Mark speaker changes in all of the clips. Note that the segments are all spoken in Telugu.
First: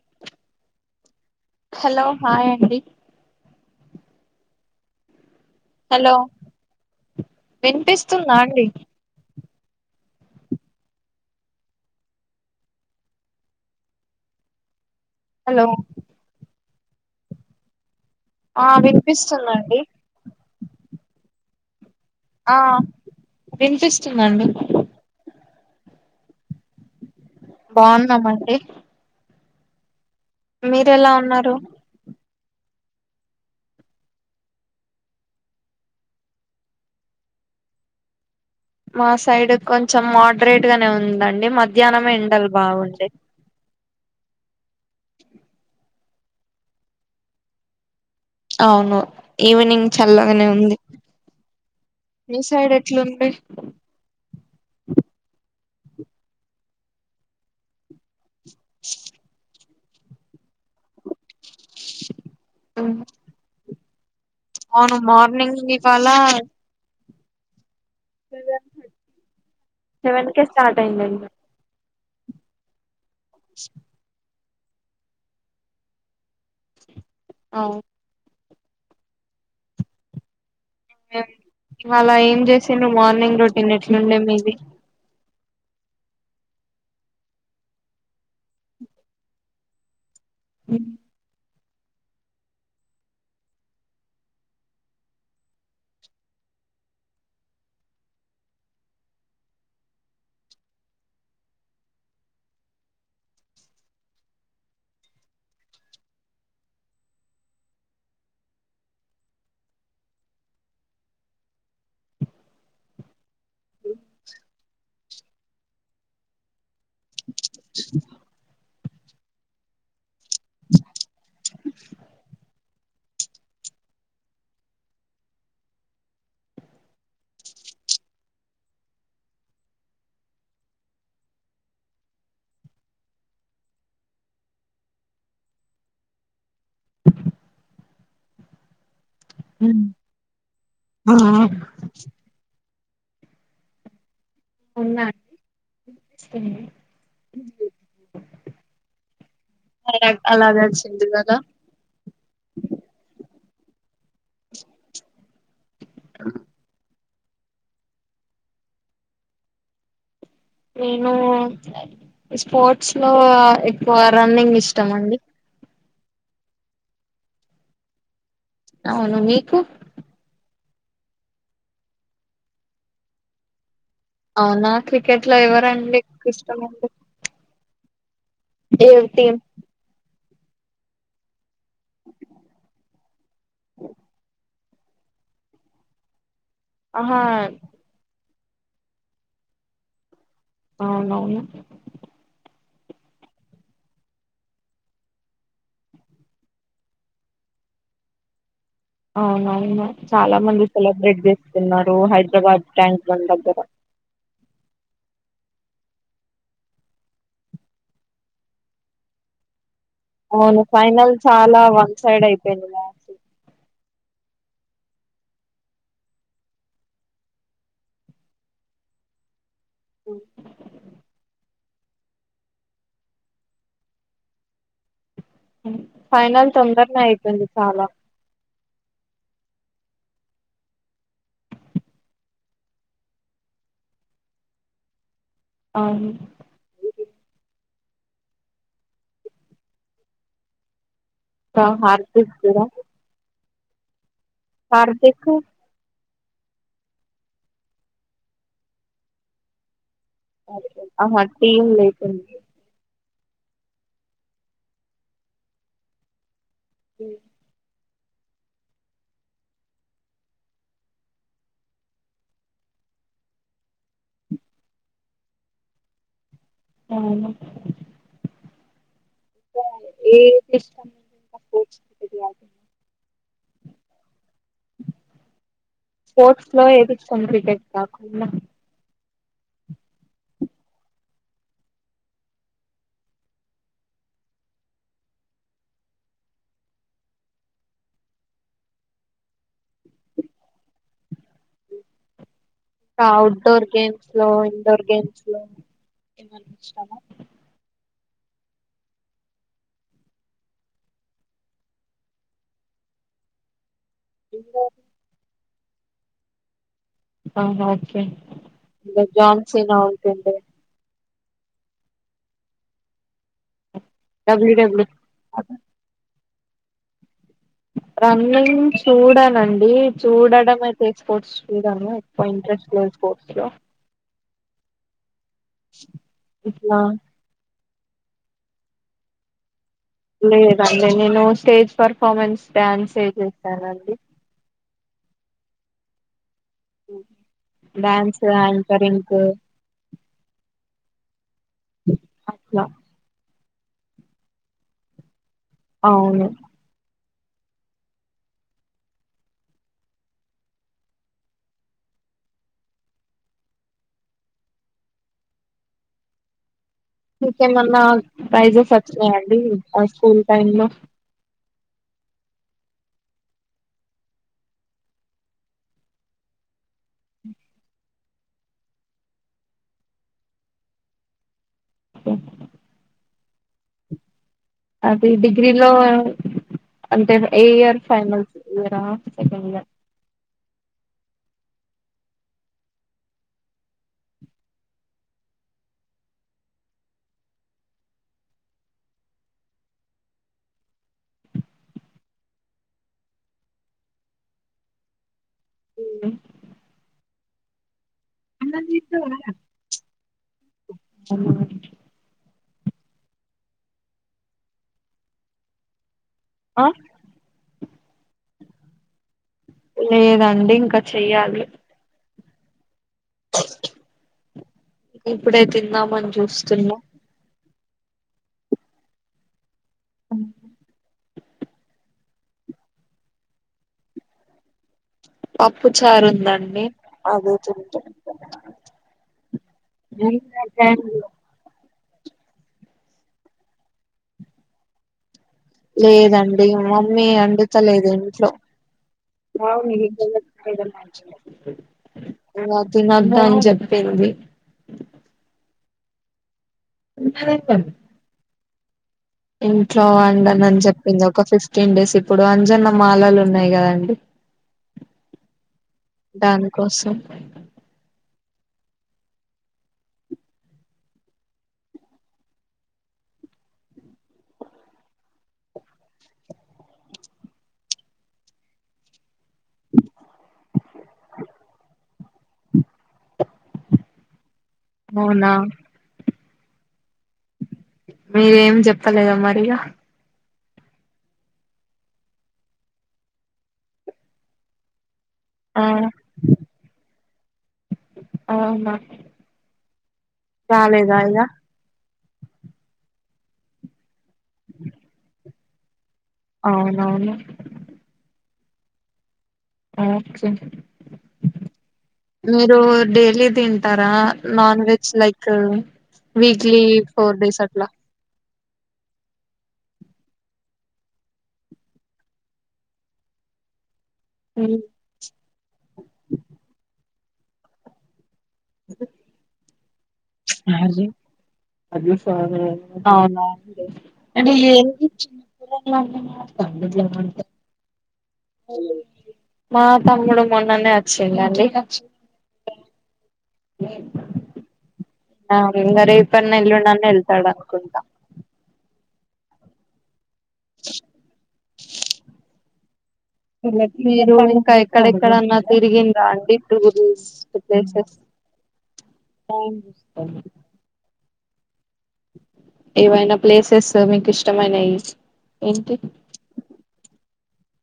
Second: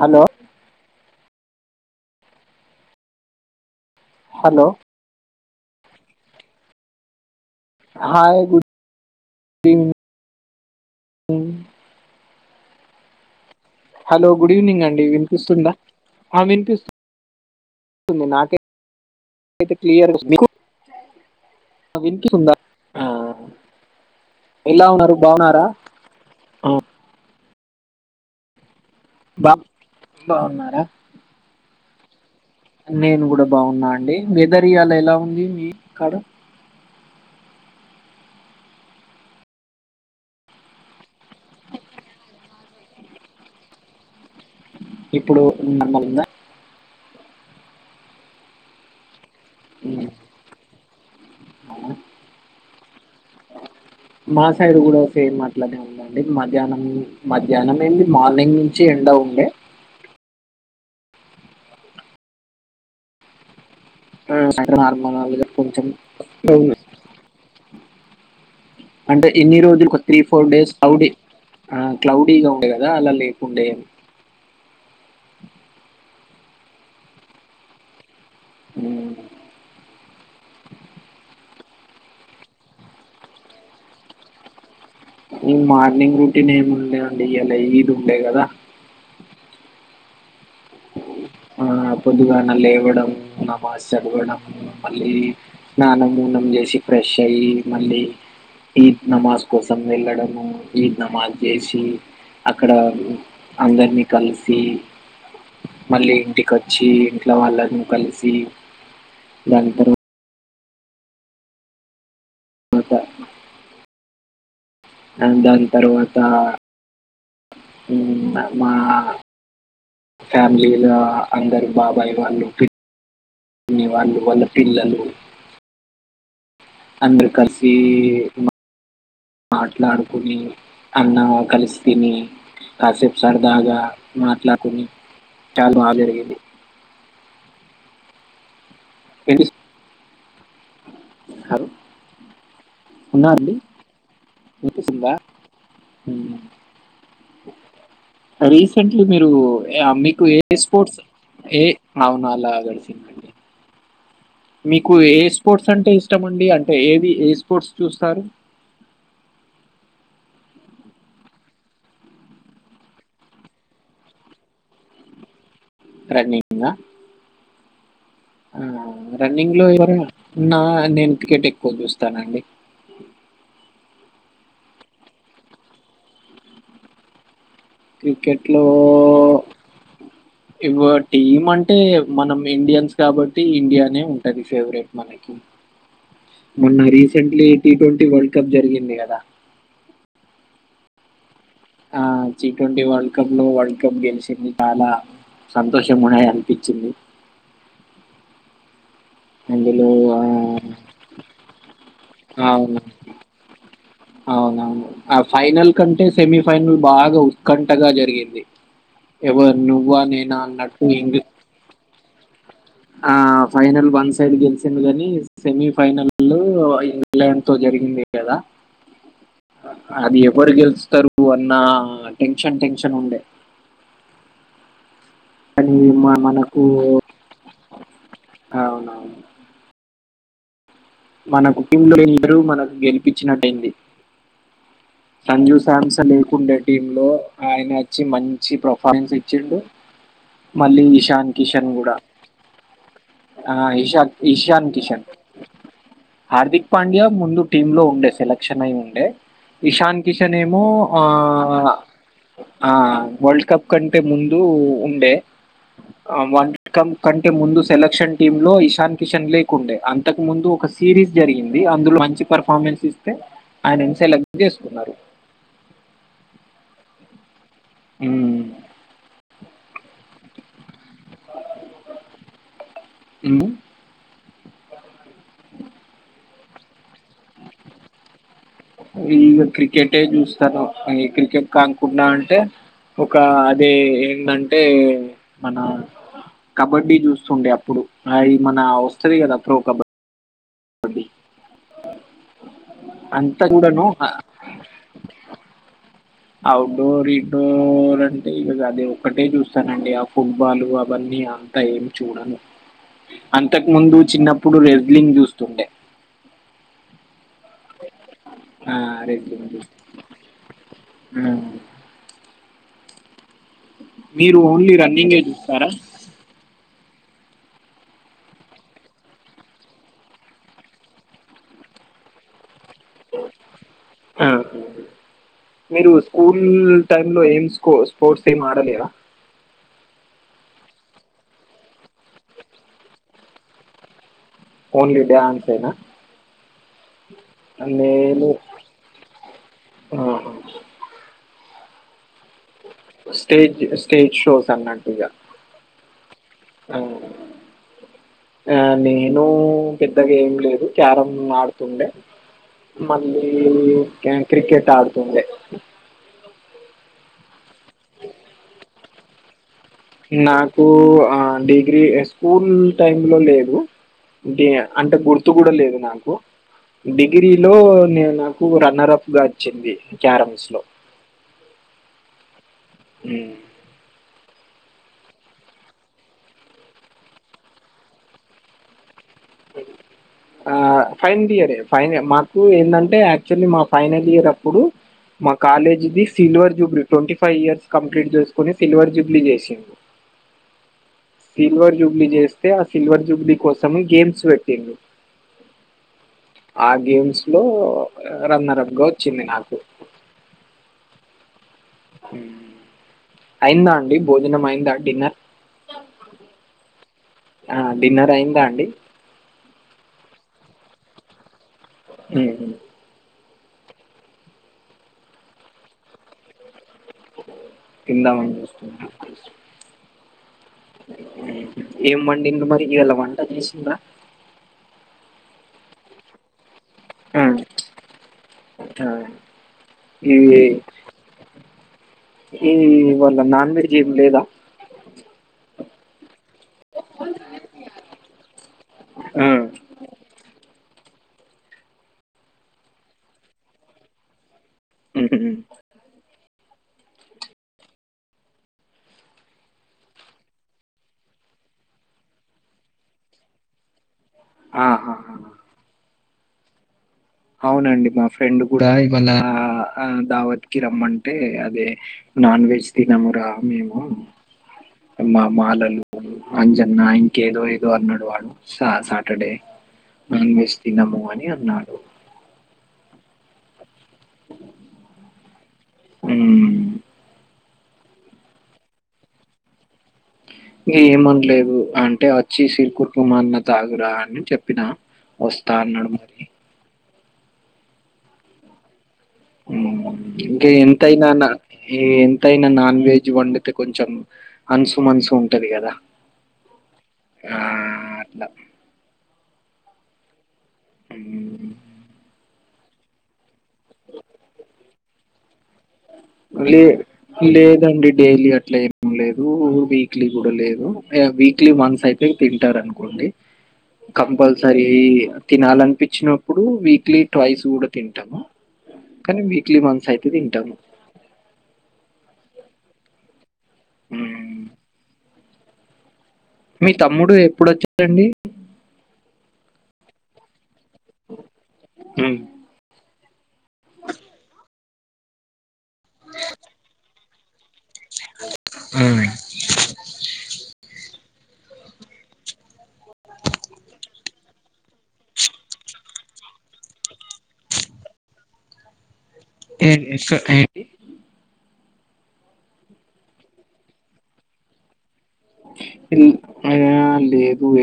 Speaker 1: హలో
Speaker 2: హలో హాయ్ అండి
Speaker 1: హలో
Speaker 2: హలో వినిపిస్తుందా అండి
Speaker 1: త హలో గుడ్ ఈవెనింగ్ అండి
Speaker 2: హలో
Speaker 1: వినిపిస్తుందా హ వినిపిస్తు
Speaker 2: ఆ వినిపిస్తుందండి
Speaker 1: క్లియర్ మీకు వినిపిస్తుందా
Speaker 2: ఆ వినిపిస్తుందండి
Speaker 1: ఎలా ఉన్నారు బాగున్నారా అఓ
Speaker 2: బాగున్నామ అండి
Speaker 1: బా బాగున్నారా
Speaker 2: మీర ఎలా ఉన్నారు
Speaker 1: నేను కూడా బాగున్నా అండి వెదర్ ఇ అలా ఎలా ఉంది మీ కాడ
Speaker 2: మా సైడ్ కొంచెం మోడరేట్ గానే ఉందండి మధ్యాహ్నం ఎండలు బాగుండడి
Speaker 1: ఇప్పుడుమ ఎ
Speaker 2: అవును ఈవినింగ్
Speaker 1: ఉమ్.
Speaker 2: చల్లగానే ఉంది మీ సైడ్ ఎట్లు
Speaker 1: అట్లా ఉందండి మధ్యాహ్నం మధ్యాహ్నం ఏ మా మార్నింగ్ నుంచి ఎండ ఉండే
Speaker 2: ఆ
Speaker 1: నార్మ కొంచెం
Speaker 2: ఇవాళ
Speaker 1: అంటే ఇన్ని రోజులు తీ
Speaker 2: సెవెన్ కే
Speaker 1: ఫోర్ డేస్
Speaker 2: స్టార్ట్
Speaker 1: అఔడి
Speaker 2: అయిందండి
Speaker 1: క్లౌడి ఇగా ఉండే కద అలా డయం
Speaker 2: అవు
Speaker 1: అ [inaudible]
Speaker 2: ఇవాళ ఏం చేసి నువ్ మార్నింగ్ రొటీన్ ఎట్లుండే మీ ఇది
Speaker 1: ఈ మార్నింగ్ రూటీన్ ఏమి ఉండే అండి అలా ఇది ఉండే కదా
Speaker 2: అ
Speaker 1: ఆ పొదుగాన లేవడంము నమాజ్ చదవడము మళ్ళీ స్నానం నం చేసి ఫ్రెష్ అయ్యి మళ్ళీ ఈద్ నమాజ్ కోసం వెళ్ళడము ఈద్ నమాజ్ చేసి అక్కడ అందరినీ కలిసి మళ్ళీ ఇంటికిచ్చి ఇంట్లో వాళ్ళ ను కలిసి దాని తర్వాత అద
Speaker 2: హ
Speaker 1: ఆ దాని తర్వాత మా [inaudible] ఫ్యామిలీలో అందరు బాబాయి వాళ్ళు ఇన్ని వాళ్ళు వాళ పిల్లలు అందరు కలిసి మాట్లాడుకుని అన్న కలిసి తిని కాసేపు సార్ దాగా మాట్లాడుకుని చాలు బాగా జరిగింది వినిపిస్తున్నారు
Speaker 2: ఉ ఆ
Speaker 1: ఉన్నారండి
Speaker 2: ఉన్నా
Speaker 1: దా రీసెంట్లీ మీరు
Speaker 2: అలా
Speaker 1: మీకు ఏ
Speaker 2: అలాగే
Speaker 1: స్పోర్ట్స్
Speaker 2: వచ్చింది కదా
Speaker 1: ఏ అవున అలా గడిసిందండి మీకు ఏ స్పోర్ట్స్ అంటే ఇష్టంమండి అంటే ఏది ఏ స్పోర్ట్స్ చూస్తారు
Speaker 2: నేను స్పోర్ట్స్ లో ఎక్కువ రన్నింగ్ ఇష్టం అండి
Speaker 1: రన్నింగా
Speaker 2: అవును
Speaker 1: రన్నింగ్
Speaker 2: మీకు
Speaker 1: లో ఎవరేమ నా నేను క్రికెట్ ఎక్కువ చూస్తానండి
Speaker 2: అవునా క్రికెట్ లో ఎవరండి ఎక్కువ ఇష్టమ అండి
Speaker 1: క్రికెట్ లో
Speaker 2: ఏ టీమ్
Speaker 1: ఇవ టీమ్ అంట అంటే మనం ఇండియన్స్ కాబట్టి ఇండియానే ఉంటది ఫేవరెట్ మనకి మొన్న
Speaker 2: ఆహా
Speaker 1: రీసెంట్ గా టీ ట్వంటి కబ్ జరిగింది కదా
Speaker 2: అవున అవును
Speaker 1: ఆ టీ ట్వంటీ వరల్డ్ కప్ లో వరల్డ్ కప్ గెలిచింది చాలా సంతోషము అనిపించింది
Speaker 2: అవున అవును చాలా మంది
Speaker 1: ఆహ్,
Speaker 2: సెలబ్రేట్ చేస్తున్నారు హైదరాబాద్
Speaker 1: అవును.
Speaker 2: ట్యాంక్ బండ్ దగ్గర
Speaker 1: అవునవును ఆ ఫైనల్ కంటే సెమీఫైనల్ బాగా ఉత్కంఠగా జరిగింది ఎవరిను
Speaker 2: అవును ఫైనల్ చాలా వ సైడ్ అయిపోయిను
Speaker 1: ఆ ఫైనల్ వన్ సైడ్ గెలిచంది కాని సెమీఫైనల్ ఇంగ్లాండ్ తో జరిగింది కదా అది ఎవరు గెలుస్తారు అన్నా ఆ టెన్షన్ టెన్షన్ ఉండే కానీ మ-
Speaker 2: ఫైనల్
Speaker 1: మనకు
Speaker 2: తొందరనే అయితుంది చాలా
Speaker 1: అవునవును మన కుటుంబంలో ఎరు మనకు గెలిపించినట్టయింది సంజు
Speaker 2: అవును
Speaker 1: శాంసన్ లేకుండే టీమ్ లో ఆయన మంచి పర్ఫార్మెన్స్ ఇచ్చిండు మళ్ళీ ఇషాన్ కిషన్ కూడా
Speaker 2: హార్పిరా
Speaker 1: ఆ ఇషా ఈశన్ కిషన్ హార్దిక్ పాండ్య ముందు టీమ్ లో ఉండే సెలక్షన్ అయి ఉండే ఈశాంత ఈసనే ఏమో ఆ
Speaker 2: ఆహా టీమ్ లేకుండే
Speaker 1: ఆ వరల్డ్ కప్ కంటే ముందు ఉండే వ కమ్ కంటే ముందు సెలక్షన్ టీమ్ లో ఇషాన్ కిషన్ లేకుండే అంతకు ముందు ఒక సిరీస్ జరిగింది అందులో మంచి పర్ఫార్మెన్స్ ఇస్తే ఆయనం సెలక్ట్ జేసుకున్నారు
Speaker 2: ఆ
Speaker 1: ఉమ్
Speaker 2: ఏం కష్ట
Speaker 1: ఉమ్.
Speaker 2: స్పోర్ట్స్ లో ఎపించుకోండి క్రికెట్ కాకు
Speaker 1: ఇక క్రికెటే చూస్తారు క్రికెట్ కానుకుండా అంటే ఒక అదే ఏంటంటే మన కబడ్డీ చూస్తుండే అప్పుడు అది మన వస్తుది కదా అ ప్రో కబడ్డీ
Speaker 2: ఇంకా
Speaker 1: అంతా
Speaker 2: అఔట్డోర్
Speaker 1: కూడాను
Speaker 2: గేమ్స్ లో ఇండోర్ గేమ్స్ లో ఏమనిస్తావా
Speaker 1: అ ఇద ఒకటే చూస్తానండి ఆ ఫుట్బాలు అవన్నీ అంత ఏమి చూడను అంత ముందు చిన్నప్పుడు విజలింగ్ చూస్తు తుంటే
Speaker 2: ఆహా ఒకే జాగ్సేన ఉంటుంది
Speaker 1: అ మీరు ఓన్లీ
Speaker 2: డబ్ల్యూడబ్ల్యూ
Speaker 1: రన్నింగే చూస్తారా
Speaker 2: రన్నింగ్ చూడనండి చూడడం అయితే స్పోర్ట్స్ చూడను ఎక్కువ ఇంట్రెస్ట్ స్పోర్ట్స్
Speaker 1: ఆ మీరు స్కూల్
Speaker 2: ఇట్లా
Speaker 1: టైమ్ లో ఎం స్కోస్ స్పోర్ట్స్ ఏం ఆడలేర
Speaker 2: లేదండి నేను స్టేజ్ పర్ఫార్మెన్స్ డ్యాన్సే చేశానండి
Speaker 1: ఓన్లీ డాన్స్ ఏనా
Speaker 2: డాన్స్ యాంకరింగ్
Speaker 1: ఆ,
Speaker 2: అ
Speaker 1: స్టేజ్ స్టేజ్ షోస్ అన్నట్టుగా
Speaker 2: అవును
Speaker 1: అ ఆ నేను పెద్ద గ ఏమ్ లేదు క్యారంమ్ ఆడుతుండే మళ్ళీ క్రికెట్ ఆడుతుండే
Speaker 2: మీకేమన్నా ప్రైజెస్ వచ్చినాయండి ఆ స్కూల్ టైమ్
Speaker 1: నాకు
Speaker 2: లో
Speaker 1: ఆడి గ్రీ స్కూల్ టైమ్ లో లేదు అంటే గుర్తు కూడా లేదు నాకు డిగ్రీలో నే నాకు రన్నర్ అఫ్ గా వచ్చింది క్యారమ్స్ లో
Speaker 2: స
Speaker 1: ఉ
Speaker 2: అది డిగ్రీలో అంటే ఏ ఇయర్ ఫైనల్ ఇయరా సెకండ్ ఇయర్
Speaker 1: స ఆ ఫైనల్ ఇయర్ ఫ మాకు ఏంటంటే యాక్చువల్లీ మా ఫైనల్ ఇయర్ అప్పుడు మా కాలేజీది silver jubilee twenty five years complete చేసుకుని సిల్వర్ జూబ్లీ చేసింది సిల్వర్ జూబ్లీ చేస్తే ఆ సిల్వర్ జూబ్లీ కోసం గేమ్స్ పెట్టిండ్రు ఆ గేమ్స్ నో రన్నరబ్ గ వచ్చింది నాకు
Speaker 2: [unintelligible] మా
Speaker 1: అయిందా అండి భోజనం అయిందా డిన్నర్
Speaker 2: ఆ
Speaker 1: ఆ డిన్నర్ అయిందా అండి
Speaker 2: లేదండి ఇంకా చెయ్యాలి
Speaker 1: ఊహుం
Speaker 2: ఇప్పుడే తిందామని చూస్తున్నాం
Speaker 1: తిందామని చూస్తూన్న
Speaker 2: అ
Speaker 1: ఏం వండింది మరి ఇయాళ వంట చేసిందా
Speaker 2: పప్పు చారు ఉందండి. నేన్
Speaker 1: ఆ
Speaker 2: ఆరోజు నుంచి
Speaker 1: ఆ
Speaker 2: అడుగుతున్న
Speaker 1: ఏం ఇవాళ నాన్ వెజ్ ఏమి లేదా
Speaker 2: లేదండి మమ్మీ అండుతలేదండి. స్లో
Speaker 1: ఆ
Speaker 2: అవును నిజంగా అ తినద్దు అని చెప్పింది.
Speaker 1: ఉమ్మ్
Speaker 2: [unintelligible] ఇంట్లో వండనని చెప్పింది ఒక ఫిఫ్టీన్ డేస్ ఇప్పుడు అంజన్న మాలలు ఉన్నాయి కదండి.
Speaker 1: ఆహాహా
Speaker 2: దానికోసం
Speaker 1: అవునండి మా ఫ్రెండ్ కూడా ఇవాళ దావత్ కి రమ్మంటే అదే నాన్ వెజ్ తినమురా మేము మా మాలలు అంజన్న ఇంకేదో ఏదో అన్నాడు వాడు సా సాటర్డే. నాన్ వెజ్ తినము అని అన్నాడు.
Speaker 2: అవునా
Speaker 1: ఉమ్
Speaker 2: మీరేం చెప్పలేదా మరిఇగా
Speaker 1: ఏంఅనలేదు అంటే వచ్చి సిరుకుర్కు మన్న తాగురా అని చెప్పినా వస్తా
Speaker 2: ఆ
Speaker 1: అన్నాడు మరి
Speaker 2: అవునా
Speaker 1: ఉమ్మ్ ఇంకా
Speaker 2: రాలేదా ఇగ
Speaker 1: ఎంతైనానా ఎంతయినా నాన్ వెజ్ ఇవండితే కొంచెం అనుసు మనసు ఉంటది కదా.
Speaker 2: అవునవును
Speaker 1: అట్లా.
Speaker 2: ఆక్సిన్
Speaker 1: హ
Speaker 2: మీరు డైలీ తింటారా నాన్ వెజ్ లైక్ కు వీక్లీ
Speaker 1: లే
Speaker 2: ఫోర్ డేస్ అట్లా
Speaker 1: లేదండి. డైలీ అట్లా ఏం లేదు వీక్లీ కూడా లేదు వీక్లీ వన్స్ అయితే తింటారు అనుకోండి. కంపల్సరీ తినాలనిపించినప్పుడు వీక్లీ రైస్ కూడా తింటాము. కానీ భీకలీ మస సైయితే తంటాను
Speaker 2: అరే అది సరేవునా అంటే
Speaker 1: హ్మ్.
Speaker 2: ఏ ఇ
Speaker 1: మీ తమ్ముడు ఎప్పుడొచ్చి ఏండి
Speaker 2: మా తముడు మ న్న వచ్చింద అండి
Speaker 1: ఉమ్.
Speaker 2: గ రే పనా వెళ్ళన్నానే వెళ్తాడు అనుకుంటా
Speaker 1: అవును
Speaker 2: హరుకాయ కక్కన్నా తిరిగింది డి టూ ప్లేసెస్
Speaker 1: ఏ స ఏంటి
Speaker 2: ఏవైనా ప్లేసెస్ మీకు ఇష్టమైనవి
Speaker 1: ఇల్ అదే అ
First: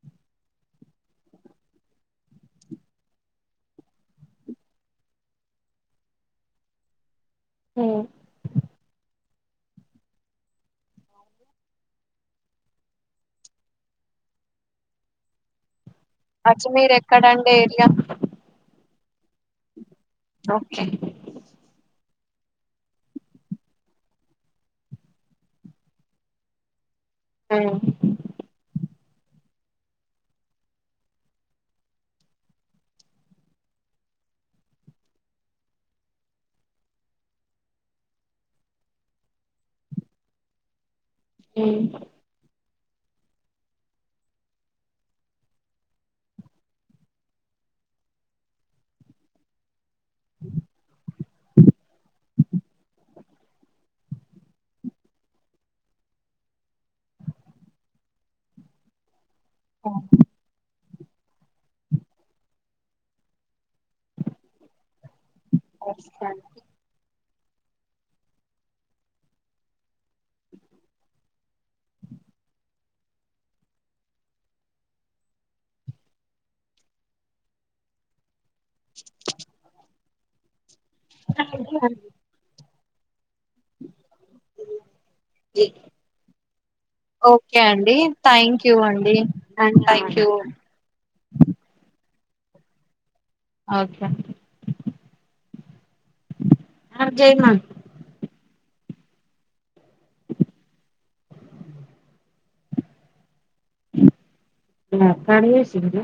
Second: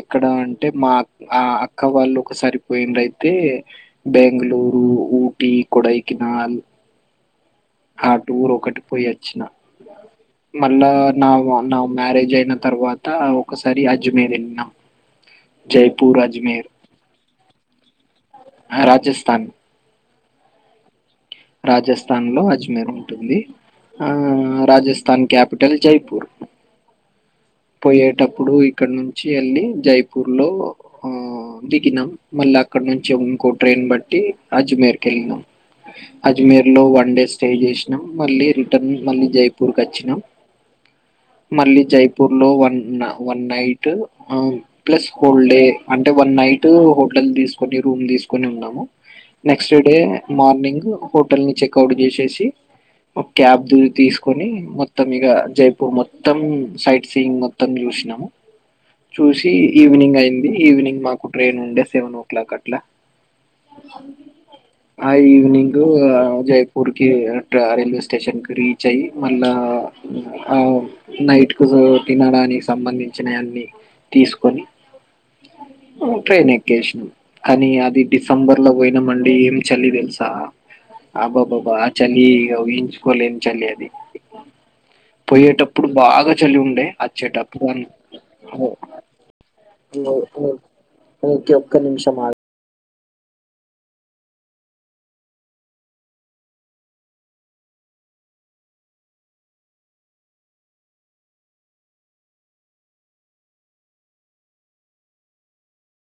Speaker 1: ఎక్కడ అంటే మా ఆ అక్క వాళ్ళు ఒక సరిపోయిండయితే బెంగళూరు ఊటి కొడైకినాల్ టూరు ఒకటి పోయిచ్చి మళ్ళా నా నా మ్యారేజ్ అయిన తర్వాత ఒకసారి అజమేద వెళ్ళిన జై
Speaker 2: అజ్మీర్ ఎక్కడండి ఏరియా
Speaker 1: ఆ, రాజస్థాన్
Speaker 2: ఓకే
Speaker 1: రాజస్థాన్ లో అజ్మేర్ ఉంటుంది ఆ రాజస్థాన్ క్యాపిటల్ జైపూర్ పోయేటప్పుడు ఇక్కడ నుంచి వచ్చి వెళ్ళి జైపూర్ లో ఆ దిగినాం మళ్ళీ అక్కడ నుంచి ఇంకో ట్రైన్ బట్టి అజ్మేర్ క వెళ్ళినాం అజ్మేర్ లో వన్ డే స్టే చేసినాం మళ్ళీ రిటర్న్ మళ్ళీ జైపూర్ క వచ్చినాం మళ్ళీ జైపూర్ లో one one night plus whole day అంటే వన్ నైట్ హోటల్ తీసుకుని రూమ్ తీసుకుని ఉన్నాము నెక్స్ట్ డే మార్నింగ్ హోటల్ ని చెక్ట్ చేసేసి ఒక క్యాబ్ దూ తీసుకొని మొత్తం ఇక జైపూర్ మొత్తం మొత్తం సైట్ సీయింగ్ మొత్తం చూసినాము చూసి ఈవినింగ్ అయింది ఈవినింగ్ మాకు ట్రైన్ ఉండే సెవెన్ ఓ క్లాక్ అట్లా ఆ ఈవినింగ్ జైపూర్ కి రైల్వే స్టేషన్ క రీచ్ అయ్యి మళ్ళా నైట్ కు తినడానికి సంబంధించిన అన్నిీ తీసుకొని ట్రైన్ ఎక్కేసినాం కానీ అది డిస్ సంబర్ లో పోయినామండి ఏమి చలీ తెల్స్ స ఆబబాబా ఆ చలీ ఉహిన్ కోలేన్ చలి అది పోయే టప్ ఇప్పుడు బాగా చలి ఉండే అ
Speaker 2: ఓకే
Speaker 1: చ్చేటప్పుడు అన్
Speaker 2: అండి థ్యాంక్
Speaker 1: ఓ
Speaker 2: యూ అండి థ్యాంక్
Speaker 1: ఓ
Speaker 2: యూ
Speaker 1: ఓ ఒకే ఒక్కణిం ష మాగ్
Speaker 2: ఓకే ఆ జయమా ఆ కానీ వేసిఉండ్రా